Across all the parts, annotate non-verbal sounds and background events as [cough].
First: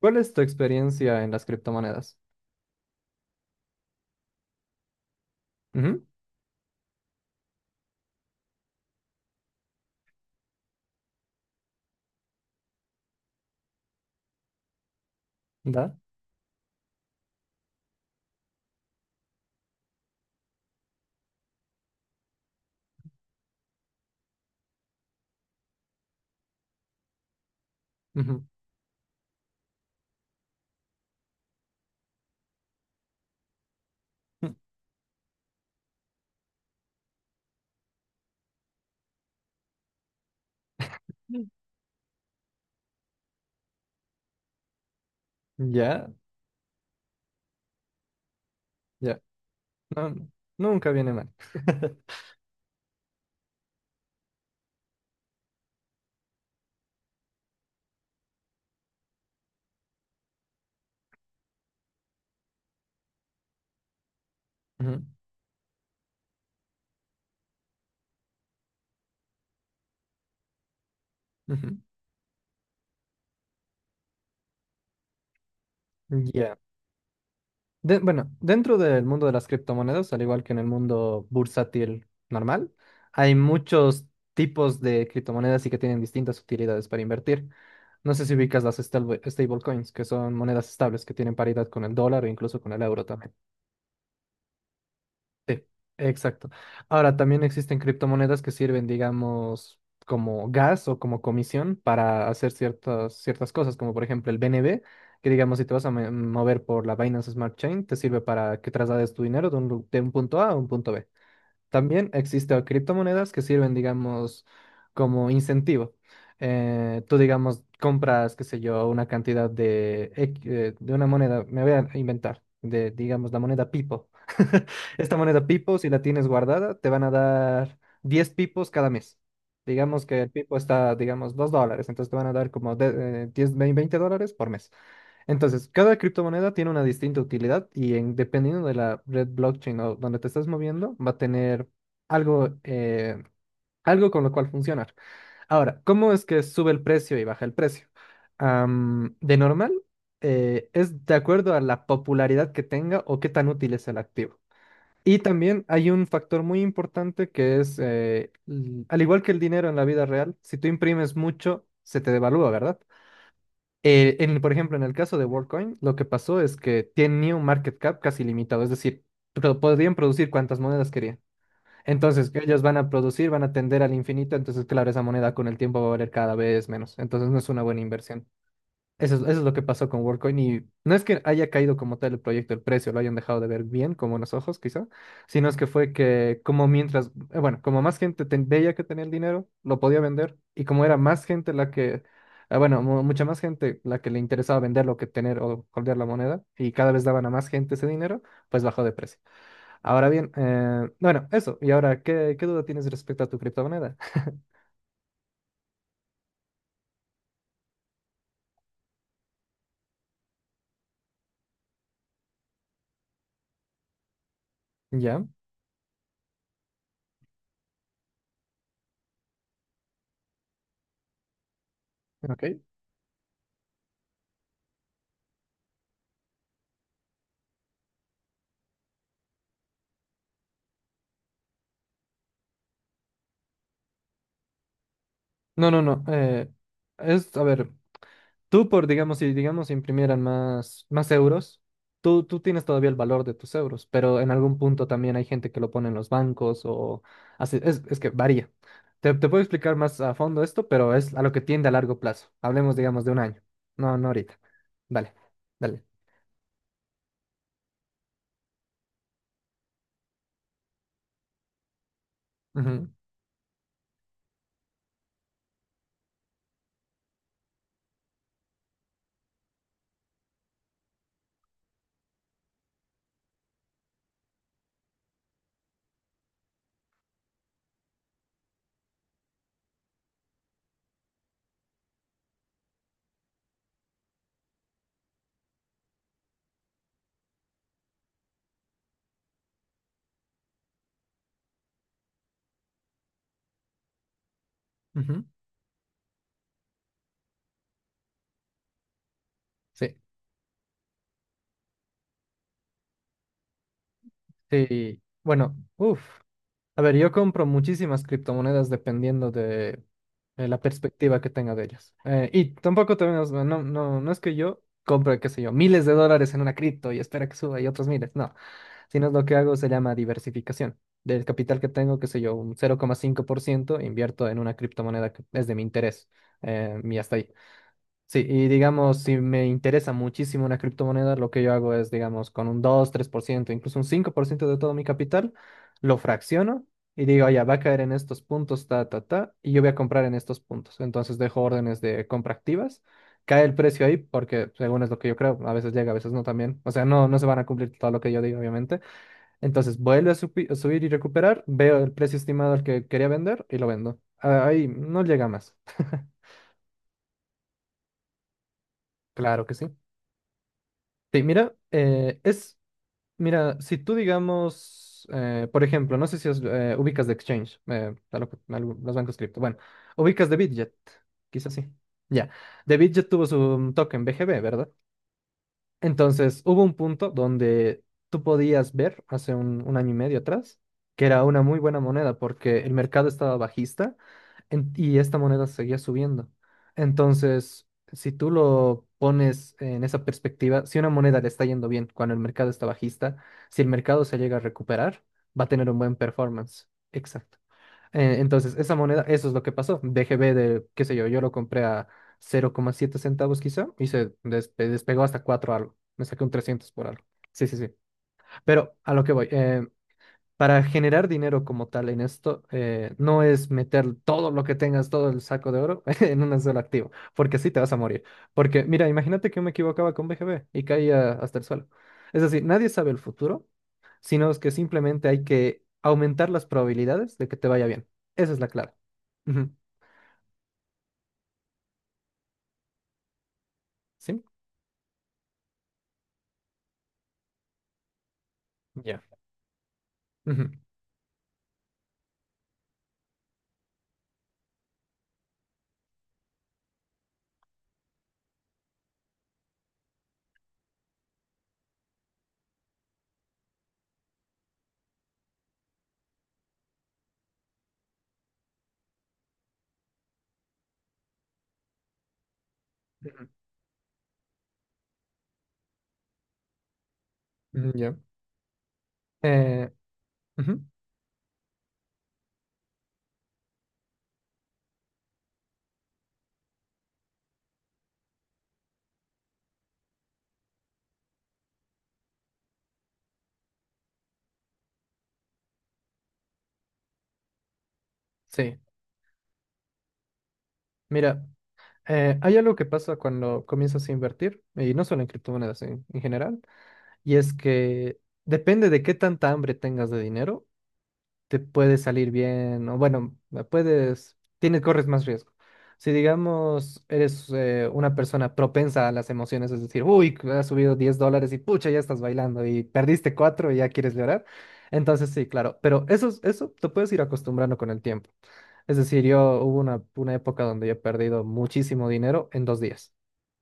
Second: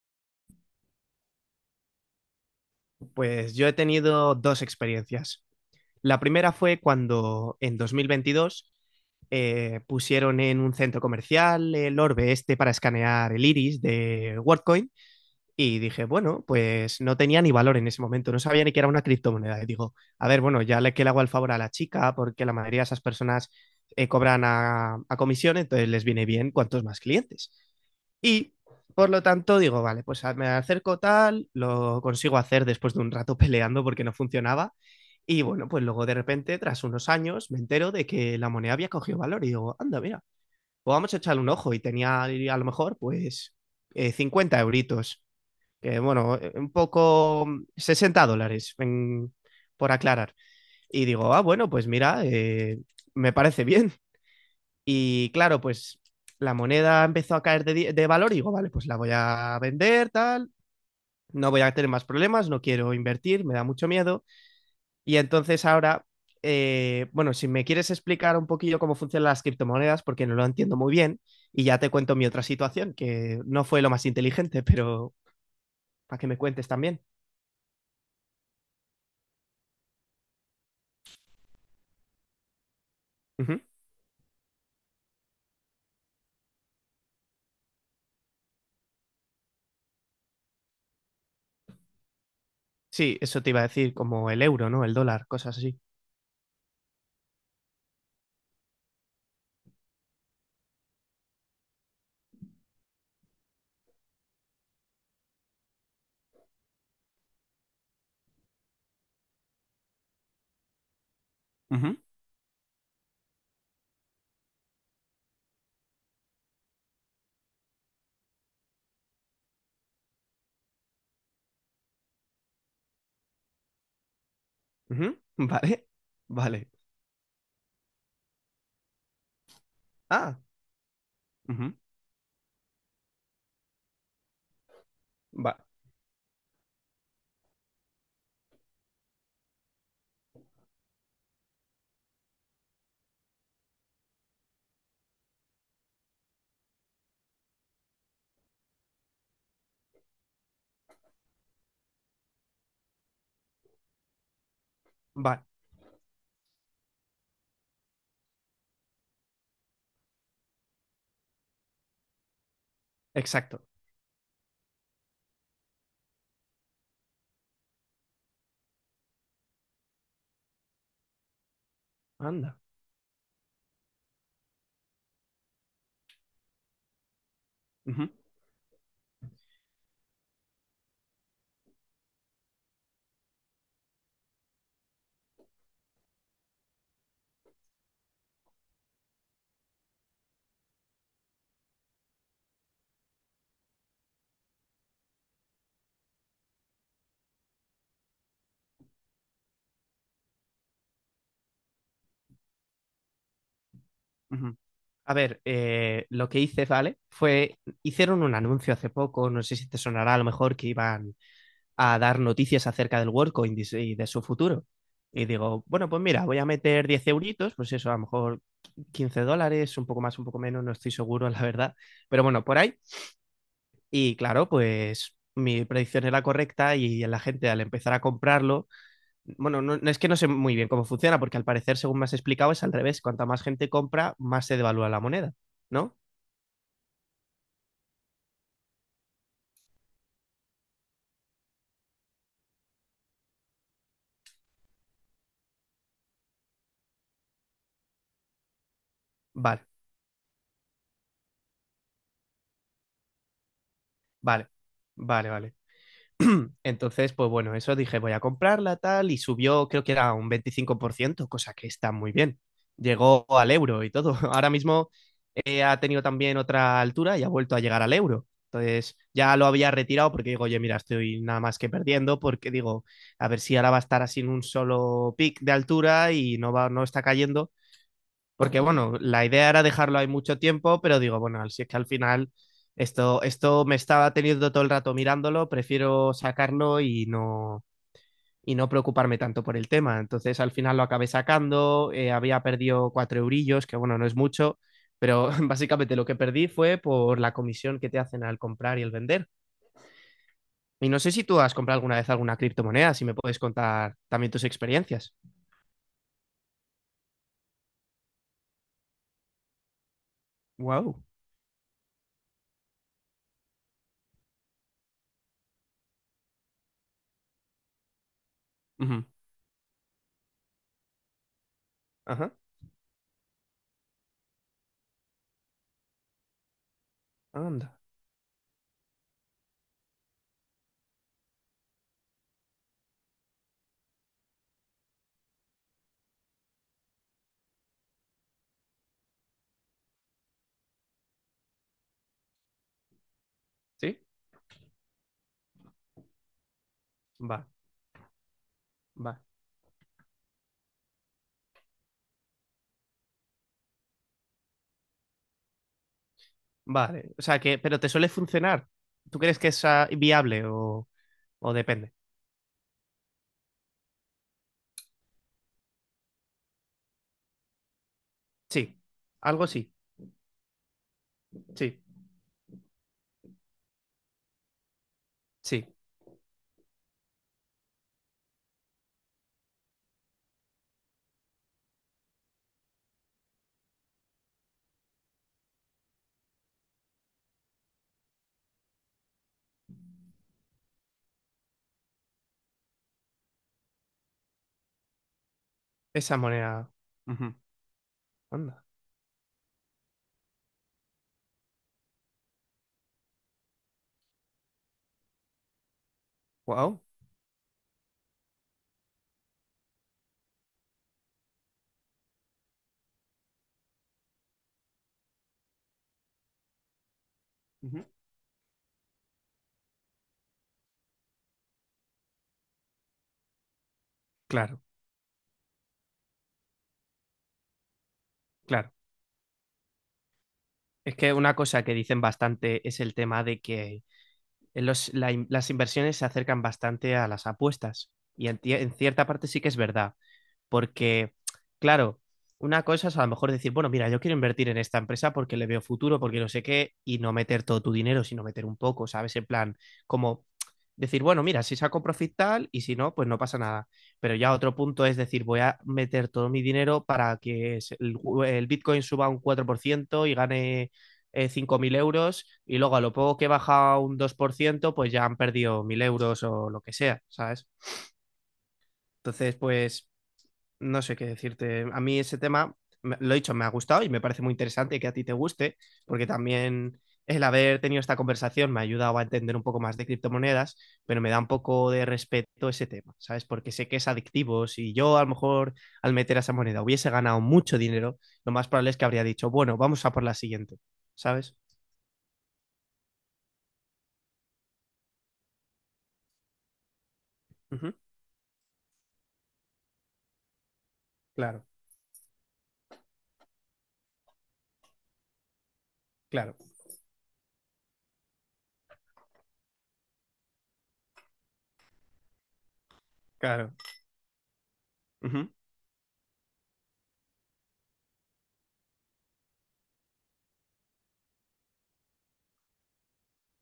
¿Cuál es tu experiencia en las criptomonedas? Pues yo he tenido dos experiencias. Ujú. La primera fue cuando en 2022 pusieron en un centro comercial el orbe este para escanear el iris de WorldCoin y ¿Da? dije, bueno, pues no tenía ni valor en ese momento, no sabía ni que era una criptomoneda. Y digo, a ver, bueno, ya le que le hago el favor a la chica porque la mayoría de esas personas cobran a comisión, entonces les viene bien cuantos más clientes. Ujú. Y por lo tanto digo, vale, pues me acerco tal, lo consigo hacer después de un rato [laughs] peleando porque no funcionaba. Y bueno, pues luego de repente, tras unos años, me entero de que la moneda había cogido valor y digo, anda, mira, pues vamos a echarle un [laughs] ojo. Y tenía a lo mejor pues 50 euritos, que Ya, bueno, un poco 60 dólares, ya. Por No, no, aclarar. nunca Y viene mal. digo, ah, bueno, pues [laughs] mira, me parece bien. Y claro, pues la moneda empezó a caer de valor y digo, vale, pues la voy a vender, tal, no voy a tener más problemas, no quiero invertir, me da mucho miedo. Ujú, Y entonces ahora, bueno, si me quieres explicar un poquillo cómo funcionan las criptomonedas, porque no lo entiendo muy bien, y ujú. ya te cuento mi otra situación, que no fue lo más inteligente, pero para que me Ya. cuentes también. Bueno, dentro del mundo de las criptomonedas, al igual que en el mundo bursátil normal, hay Ujú. muchos tipos de criptomonedas y que tienen distintas utilidades para invertir. No sé si ubicas las stablecoins, que son monedas estables que tienen paridad con el dólar o incluso con el euro Sí, también. eso te iba a decir, como el euro, ¿no? El dólar, cosas Sí, así. exacto. Ahora, también existen criptomonedas que sirven, digamos, como gas o como comisión para hacer ciertas, ciertas cosas, como por ejemplo el BNB, que digamos, si te vas a mover por la Binance Smart Chain, te sirve para que traslades tu dinero de un, de un punto A a un punto B. Ujú, También existen criptomonedas que sirven, digamos, como incentivo. Tú, digamos, compras, qué sé yo, una cantidad de, de una moneda, me voy a inventar, de, digamos, la moneda Pipo. [laughs] ujú, Esta [laughs] moneda Pipo, vale, si la tienes vale. guardada, te van a dar 10 pipos cada mes. Digamos que el Ah, pipo está, digamos, dos ujú, dólares, entonces te van a dar como 10, $20 por mes. va, Entonces, cada criptomoneda tiene una distinta utilidad y dependiendo de la red blockchain o donde te estás moviendo, va a tener algo, algo con lo cual funcionar. Ahora, ¿cómo es que sube el precio y baja el precio? De normal, es de acuerdo a la popularidad que tenga o qué tan útil es el activo. Y va, también hay un factor muy importante que es, al igual que el dinero en la vida real, si tú imprimes mucho, se te devalúa, ¿verdad? exacto. Por ejemplo, en el caso de WorldCoin, lo que pasó es que tenía un market cap casi limitado, es decir, podían producir cuantas monedas querían. Entonces, que Anda. ellos van a producir, van a tender al infinito, entonces, claro, esa moneda con el tiempo va a valer cada vez menos. Entonces, no es una buena Ujú, inversión. Eso es lo que pasó con WorldCoin y no es que haya caído como tal el proyecto, el precio, lo hayan dejado de ver bien, como unos ojos quizá, sino es que fue que como mientras, bueno, como más gente veía que tenía el dinero, lo podía vender y como era más gente la que, bueno, mucha más gente la que le interesaba venderlo que tener o holdear la moneda y cada vez daban a más gente ese dinero, pues bajó de precio. Ahora bien, bueno, eso. Y ahora, ¿qué duda tienes respecto a tu criptomoneda? [laughs] ujú. A ver, lo que hice, ¿vale? Fue, hicieron un anuncio hace poco, no sé si te sonará a lo mejor que iban a dar noticias acerca del WorldCoin y de su futuro. ¿Ya? Y digo, bueno, pues mira, voy a meter 10 euritos, pues eso, a lo mejor 15 dólares, un poco más, un poco menos, no estoy seguro, [laughs] la verdad. Pero bueno, por Ok. ahí. Y claro, pues mi predicción era correcta y la gente al empezar a comprarlo, bueno, es que no sé muy bien cómo funciona, porque al parecer, según me has explicado, es al revés. Cuanta más gente compra, más se devalúa la moneda, No, no, ¿no? no. Es, a ver. Tú, por, digamos, si digamos imprimieran más, más euros, tú tienes todavía el valor de tus euros, pero en algún punto también hay gente que lo pone en los bancos o así, es que varía. Te puedo Vale, explicar más a fondo esto, pero es a lo que tiende a largo plazo. Hablemos, digamos, de un año. No, no ahorita. vale, Dale, vale, vale. dale. Entonces, pues bueno, eso dije, voy a comprarla tal, y subió, creo que era un 25%, cosa que está muy bien. Ujú, Llegó al euro y todo. [laughs] Ahora mismo ha tenido también otra altura y ha vuelto a llegar al euro. Entonces, ya lo había retirado porque digo, oye, mira, estoy nada más que perdiendo, porque digo, a ver si ahora va a estar así en un solo pic de altura y no va, no está cayendo. Porque bueno, la idea era dejarlo ahí mucho tiempo, pero digo, bueno, si es que al final esto me estaba teniendo todo el rato mirándolo, prefiero sacarlo y no preocuparme tanto por el tema. Entonces al final lo acabé sacando, había perdido 4 eurillos, que bueno, no es mucho, ujú. pero [laughs] básicamente lo que perdí fue por la comisión que te hacen al comprar y el vender. Sí, Y no sé si tú has comprado alguna vez alguna criptomoneda, si me puedes contar también tus sí. experiencias. Bueno, uff. A ver, yo compro muchísimas criptomonedas dependiendo de la Wow. perspectiva que tenga de ellas. Y tampoco te no, no, no es que yo compre, qué sé yo, miles de dólares en una cripto y espera que suba y otros miles. No, Ujú. sino lo que hago se llama diversificación. Del capital que tengo, qué sé Ajá. yo, un 0,5% invierto en una criptomoneda que es de mi interés. Y hasta ahí. Anda. Sí, y digamos, si me interesa muchísimo una criptomoneda, lo que yo hago es, digamos, con un dos tres por ciento incluso un 5% de todo mi capital, lo fracciono y digo, ya va a caer en estos puntos, ta, ta, ta, y yo voy a comprar en estos puntos. Entonces dejo órdenes de compra activas, cae el precio ahí, Sí. porque según es lo que yo creo, a veces llega, a veces no también. O sea, no, no se van Va, a cumplir todo lo que yo digo, obviamente. va. Entonces vuelve a subir y recuperar, veo el precio estimado al que quería vender y lo vendo. Ah, ahí no llega más. [laughs] Vale, o sea que, pero ¿te suele funcionar? ¿Tú crees Claro que que es sí. Viable Sí, o mira, depende? Es, mira, si tú digamos, por ejemplo, no sé si os, ubicas de Exchange, a lo que- a lo- Sí, los bancos cripto, algo bueno, sí, ubicas de Bitget, quizás sí, sí, ya, de Bitget tuvo su token BGB, ¿verdad? sí, Entonces, hubo un punto donde tú podías ver, hace un año y medio atrás, que era una muy buena moneda porque el mercado estaba bajista y esta moneda seguía subiendo. Entonces, si tú lo pones en esa perspectiva, si una moneda le está yendo bien cuando el mercado está bajista, si el mercado se llega a recuperar, va a tener un buen esa performance. moneda. Ujú. Exacto. Entonces, Anda, esa moneda, eso es lo que pasó. BGB de, qué sé yo, yo lo compré a 0,7 centavos quizá y se despegó hasta 4 algo. Me saqué un trescientos wow, por algo. Sí, sí, sí. Pero a lo que voy. Para generar dinero como tal en esto, no es meter todo lo que tengas, todo el saco de oro [laughs] en un solo activo, porque así te vas a ujú. morir. Porque, mira, imagínate que yo me equivocaba con BGB y caía hasta el suelo. Es decir, nadie sabe el futuro, sino es que Claro, simplemente hay que aumentar las probabilidades de que te vaya bien. Esa es la clave. claro. Ujú. Es que una cosa que dicen bastante es el tema de que ¿Sí? Las inversiones se acercan bastante a las apuestas y en Ya. cierta parte sí que es verdad. Ujú. Porque, claro, una cosa es a lo mejor decir, bueno, mira, yo quiero invertir en esta empresa porque le veo futuro, porque no sé qué, y no meter todo tu dinero, sino meter un poco, ¿sabes? En plan, como decir, bueno, mira, si saco profit tal y si no, pues no pasa nada. Pero ya otro punto es decir, voy a meter todo mi dinero para que el Bitcoin suba un 4% y gane 5.000 euros y luego a lo poco Ujú. que baja un 2% pues ya han perdido 1.000 euros o lo que sea, ¿sabes? Mm. Ya. Entonces, Eh, pues ujú. no sé qué decirte. A mí ese tema, lo he dicho, me ha gustado y me parece muy interesante que a ti te guste, porque también el haber tenido esta conversación me ha ayudado a entender un poco más de criptomonedas, pero me da un poco de respeto ese tema, ¿sabes? Porque sé que es adictivo. Si yo a lo mejor al meter a esa moneda hubiese ganado mucho dinero, lo más Sí. probable es que habría dicho, bueno, vamos a por la siguiente, Mira, ¿sabes? Hay algo que pasa cuando comienzas a invertir, y no solo en criptomonedas en general. Y es Ujú, que depende de qué tanta hambre tengas de dinero, te claro, puede salir bien, o bueno, puedes, tienes, corres más riesgo. Si claro, digamos, eres una persona propensa a las emociones, es decir, uy, que has subido $10 y pucha, ya estás bailando y perdiste cuatro claro. y ya quieres llorar. Entonces sí, Ujú. claro, pero eso, eso te puedes ir acostumbrando con el tiempo. Es decir, yo hubo una época donde yo he perdido muchísimo dinero en 2 días.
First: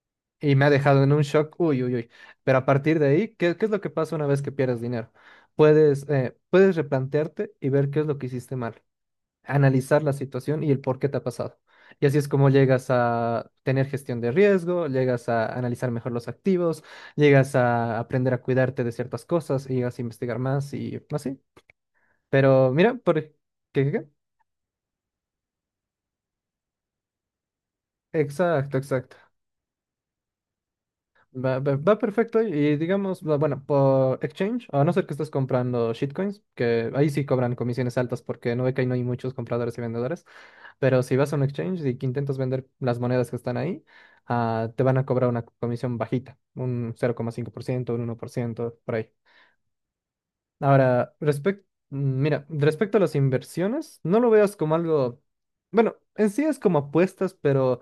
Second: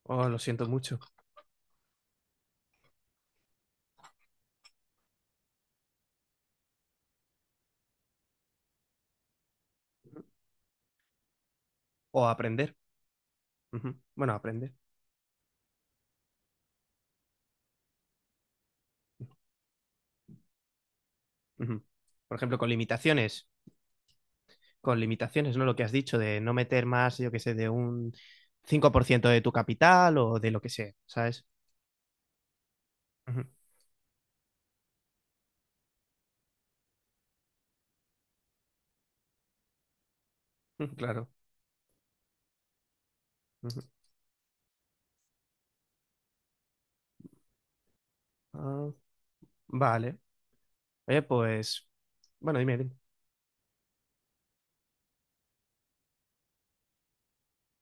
Oh, lo Y me siento ha mucho. dejado en un shock, uy, uy, uy. Pero a partir de ahí, ¿qué es lo que pasa una vez que pierdes dinero? Puedes, puedes replantearte y ver qué es lo que hiciste mal, analizar la situación y el por qué te ha pasado. Y así O es como aprender. llegas a tener Ujú. gestión de Bueno, aprender. riesgo, llegas a analizar mejor los activos, llegas a aprender a cuidarte de ciertas cosas y llegas a investigar más y así. Ujú. Por ejemplo, con Pero mira, por... limitaciones. ¿Qué, qué, qué? Con limitaciones, ¿no? Lo que has dicho de no meter más, yo qué sé, de un Exacto, cinco por exacto. ciento de tu capital o de lo que sea, ¿sabes? Va, va perfecto y digamos, Ujú, bueno, por exchange, a no ser que estés comprando shitcoins, que ahí sí cobran comisiones altas porque no ve que ahí no hay muchos compradores y vendedores, [laughs] pero si claro. vas a un exchange y que intentas vender las monedas que están Ujú. ahí, ah, te van a cobrar una comisión bajita, un 0,5%, un 1% Ah, por ahí. vale. Ahora, Oye, respecto, pues, mira, bueno, dime, dime. respecto a las inversiones, no lo veas como algo, bueno, en sí es como apuestas, pero...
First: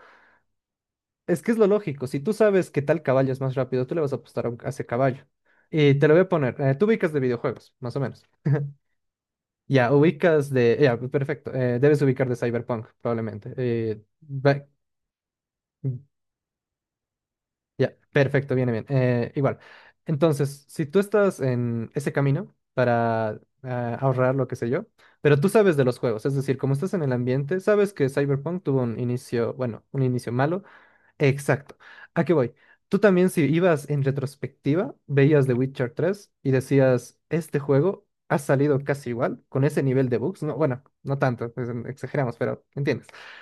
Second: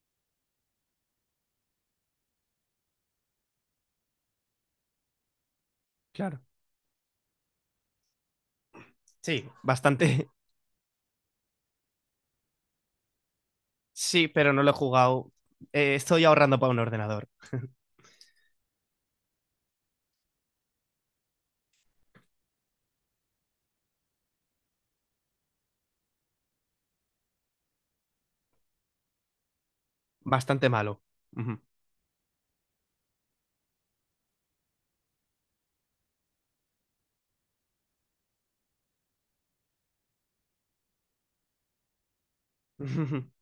Es que es lo lógico. Si tú sabes que tal caballo es más rápido, tú le vas a apostar a ese caballo. Y te lo voy a Claro. poner. Tú ubicas de videojuegos, más o menos. [laughs] Sí, Ya, bastante. [laughs] ubicas de... Ya, perfecto. Debes ubicar de Cyberpunk, probablemente. Sí, pero no lo he jugado. Estoy ahorrando para un ordenador. Ya, perfecto, viene bien. Igual. Entonces, si tú estás en ese camino para ahorrar lo que sé yo, pero tú sabes de los juegos, es decir, como estás en el ambiente, sabes que Cyberpunk tuvo un inicio, bueno, un inicio malo. Bastante malo. Ujú. Exacto. ¿A qué voy? Tú también si ibas en retrospectiva, veías The Witcher 3 y decías, este juego ha salido casi igual, con ese nivel de bugs. No, bueno, no tanto, pues, exageramos, pero entiendes. [laughs]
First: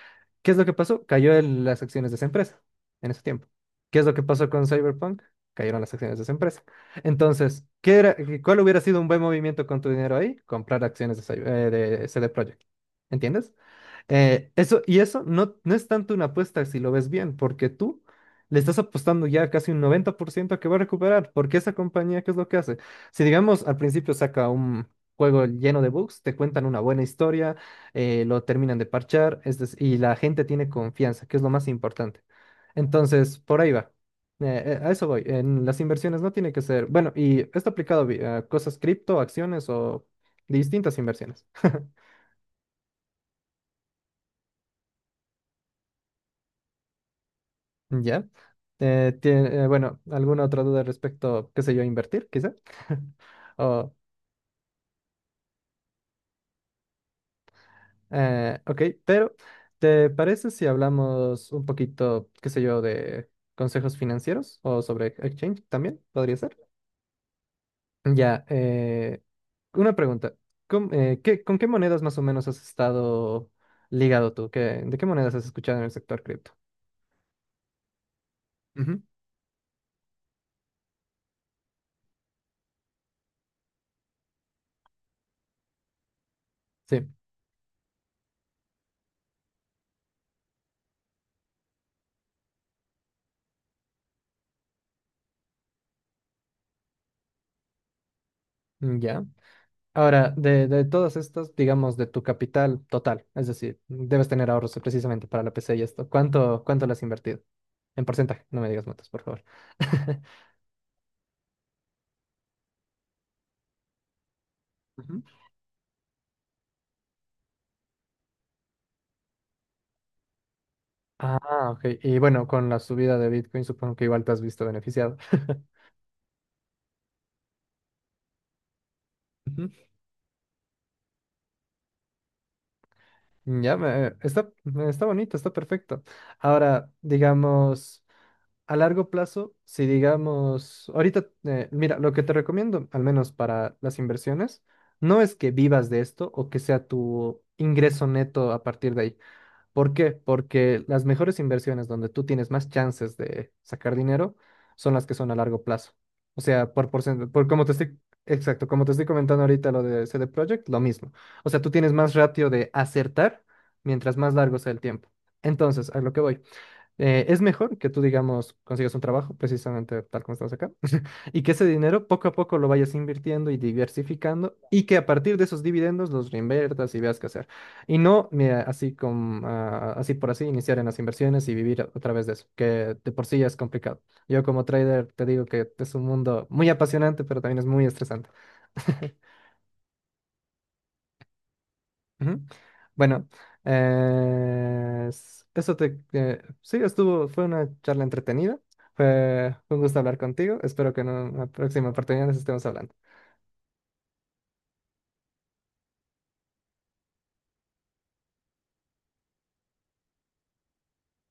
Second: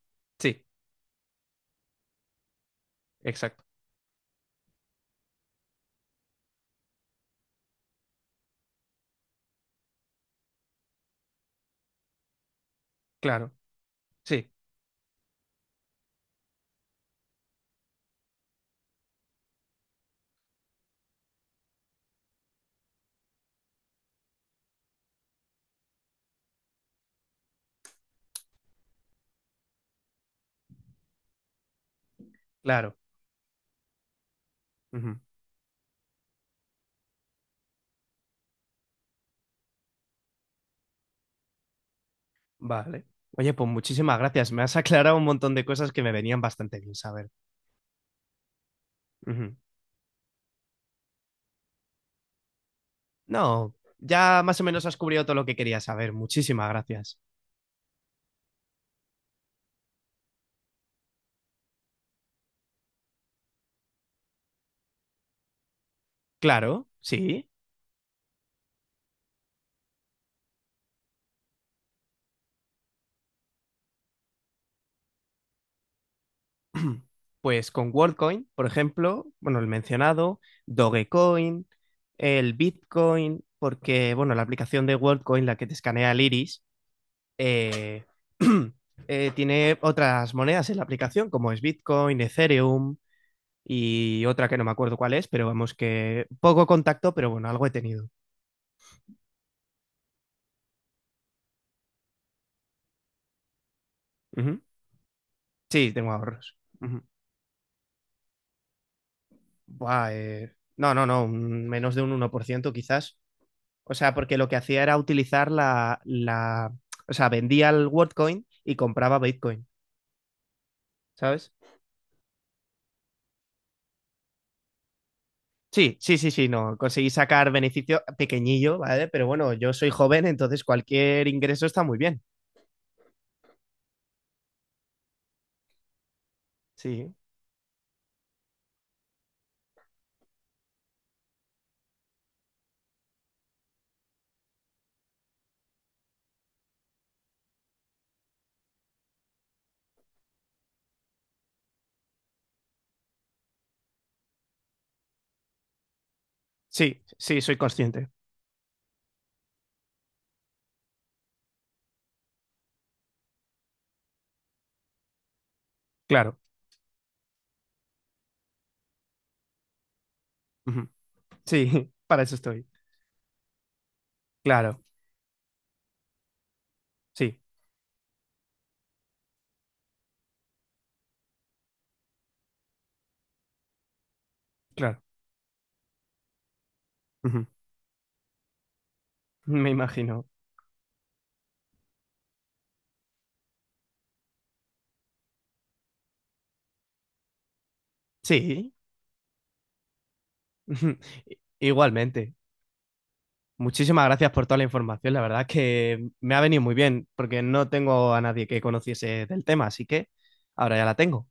¿Qué es lo Sí, que pasó? Cayó las acciones de esa empresa en ese tiempo. exacto. ¿Qué es lo que pasó con Cyberpunk? Cayeron las acciones de esa empresa. Entonces, ¿qué era, cuál hubiera sido un buen movimiento con tu dinero ahí? Comprar acciones de, de CD Projekt. Claro. ¿Entiendes? Eh, Sí, eso, y eso no, no es tanto una apuesta si lo ves bien, porque tú le estás apostando ya casi un 90% a que va a recuperar, porque esa compañía, ¿qué es lo que hace? Si digamos al principio saca un juego lleno de bugs, te cuentan una buena historia, lo terminan de parchar, y la gente tiene confianza, que es lo más importante. claro. Entonces, por ahí va. A eso Ujú. voy. En las inversiones no tiene que ser, bueno, y esto aplicado a cosas cripto, acciones o distintas inversiones. [laughs] Vale. Oye, pues muchísimas gracias. Me has aclarado un montón de cosas que me venían bastante bien saber. Ya. Eh, Ujú. tie- eh, bueno, ¿alguna otra duda respecto, qué sé yo, a invertir, quizá? [laughs] No, O, ya más o menos has cubrido todo lo que quería saber. Muchísimas gracias. Ok, pero ¿te parece si hablamos un poquito, qué sé yo, de consejos financieros o sobre exchange también? ¿Podría ser? Claro, sí. Ya, una pregunta. ¿Con qué monedas más o menos has estado ligado tú? ¿De qué monedas has escuchado en el sector cripto? [clears throat] Pues con WorldCoin, por Ujú. ejemplo, bueno, el mencionado, Dogecoin, el Bitcoin, porque, bueno, la aplicación de WorldCoin, la que te escanea el iris, Sí, eh, [clears throat] tiene otras monedas en la aplicación, como es Bitcoin, Ethereum y otra que no me acuerdo cuál es, pero vamos que poco contacto, pero bueno, algo he tenido. ya. Ahora, de, todas estas, digamos, de tu capital total, es decir, debes tener Ujú. ahorros precisamente para la PC y Sí, esto. tengo ahorros. ¿Cuánto le has Ujú. invertido? En porcentaje, no me digas motos, por favor. Buah, [laughs] no, no, no, menos de un 1% quizás. O sea, porque lo que hacía era Ujú. utilizar o sea, vendía el WorldCoin y compraba Bitcoin, ¿sabes? Ah, ok. Y bueno, con la subida de Bitcoin supongo que igual te has visto beneficiado. [laughs] Sí, sí, sí, sí, no, conseguí sacar beneficio pequeñillo, ¿vale? Pero bueno, Ujú. yo soy joven, entonces cualquier ingreso está muy bien. Ya, está, está bonito, está perfecto. Ahora, Sí, digamos... A largo plazo, si digamos, ahorita, mira, lo que te recomiendo, al menos para las inversiones, no es que vivas de esto o que sea tu ingreso neto a partir de ahí. ¿Por qué? Porque las mejores inversiones donde tú tienes más chances de sacar dinero son las que son a largo plazo. O sea, por sí, porcentaje, sí, por soy como te estoy, consciente, exacto, como te estoy comentando ahorita lo de CD Projekt, lo mismo. O sea, tú tienes más ratio de acertar mientras más largo sea el tiempo. Entonces, a lo que claro. voy. Es mejor que tú, digamos, consigas un trabajo, precisamente tal como estás acá, Ujú. [laughs] y que Sí, ese [laughs] dinero para poco a eso poco estoy, lo vayas invirtiendo y diversificando, claro, y que a partir de esos dividendos los reinviertas y veas qué sí, hacer. Y no, mira, así como, ah, así por así, iniciar en las inversiones y vivir a través de eso, que de por sí ya es complicado. Yo como claro. trader te digo que es un mundo muy apasionante, pero Ujú. también es muy estresante. [laughs] Me imagino. Ujú. Bueno, eso te... sí, estuvo, fue una charla entretenida. Sí, Fue un gusto hablar contigo. Espero que en [laughs] una próxima oportunidad igualmente. nos estemos hablando. Muchísimas gracias por toda la información. La verdad es que me ha venido muy bien porque no tengo a nadie que conociese del tema, así que ahora ya la tengo.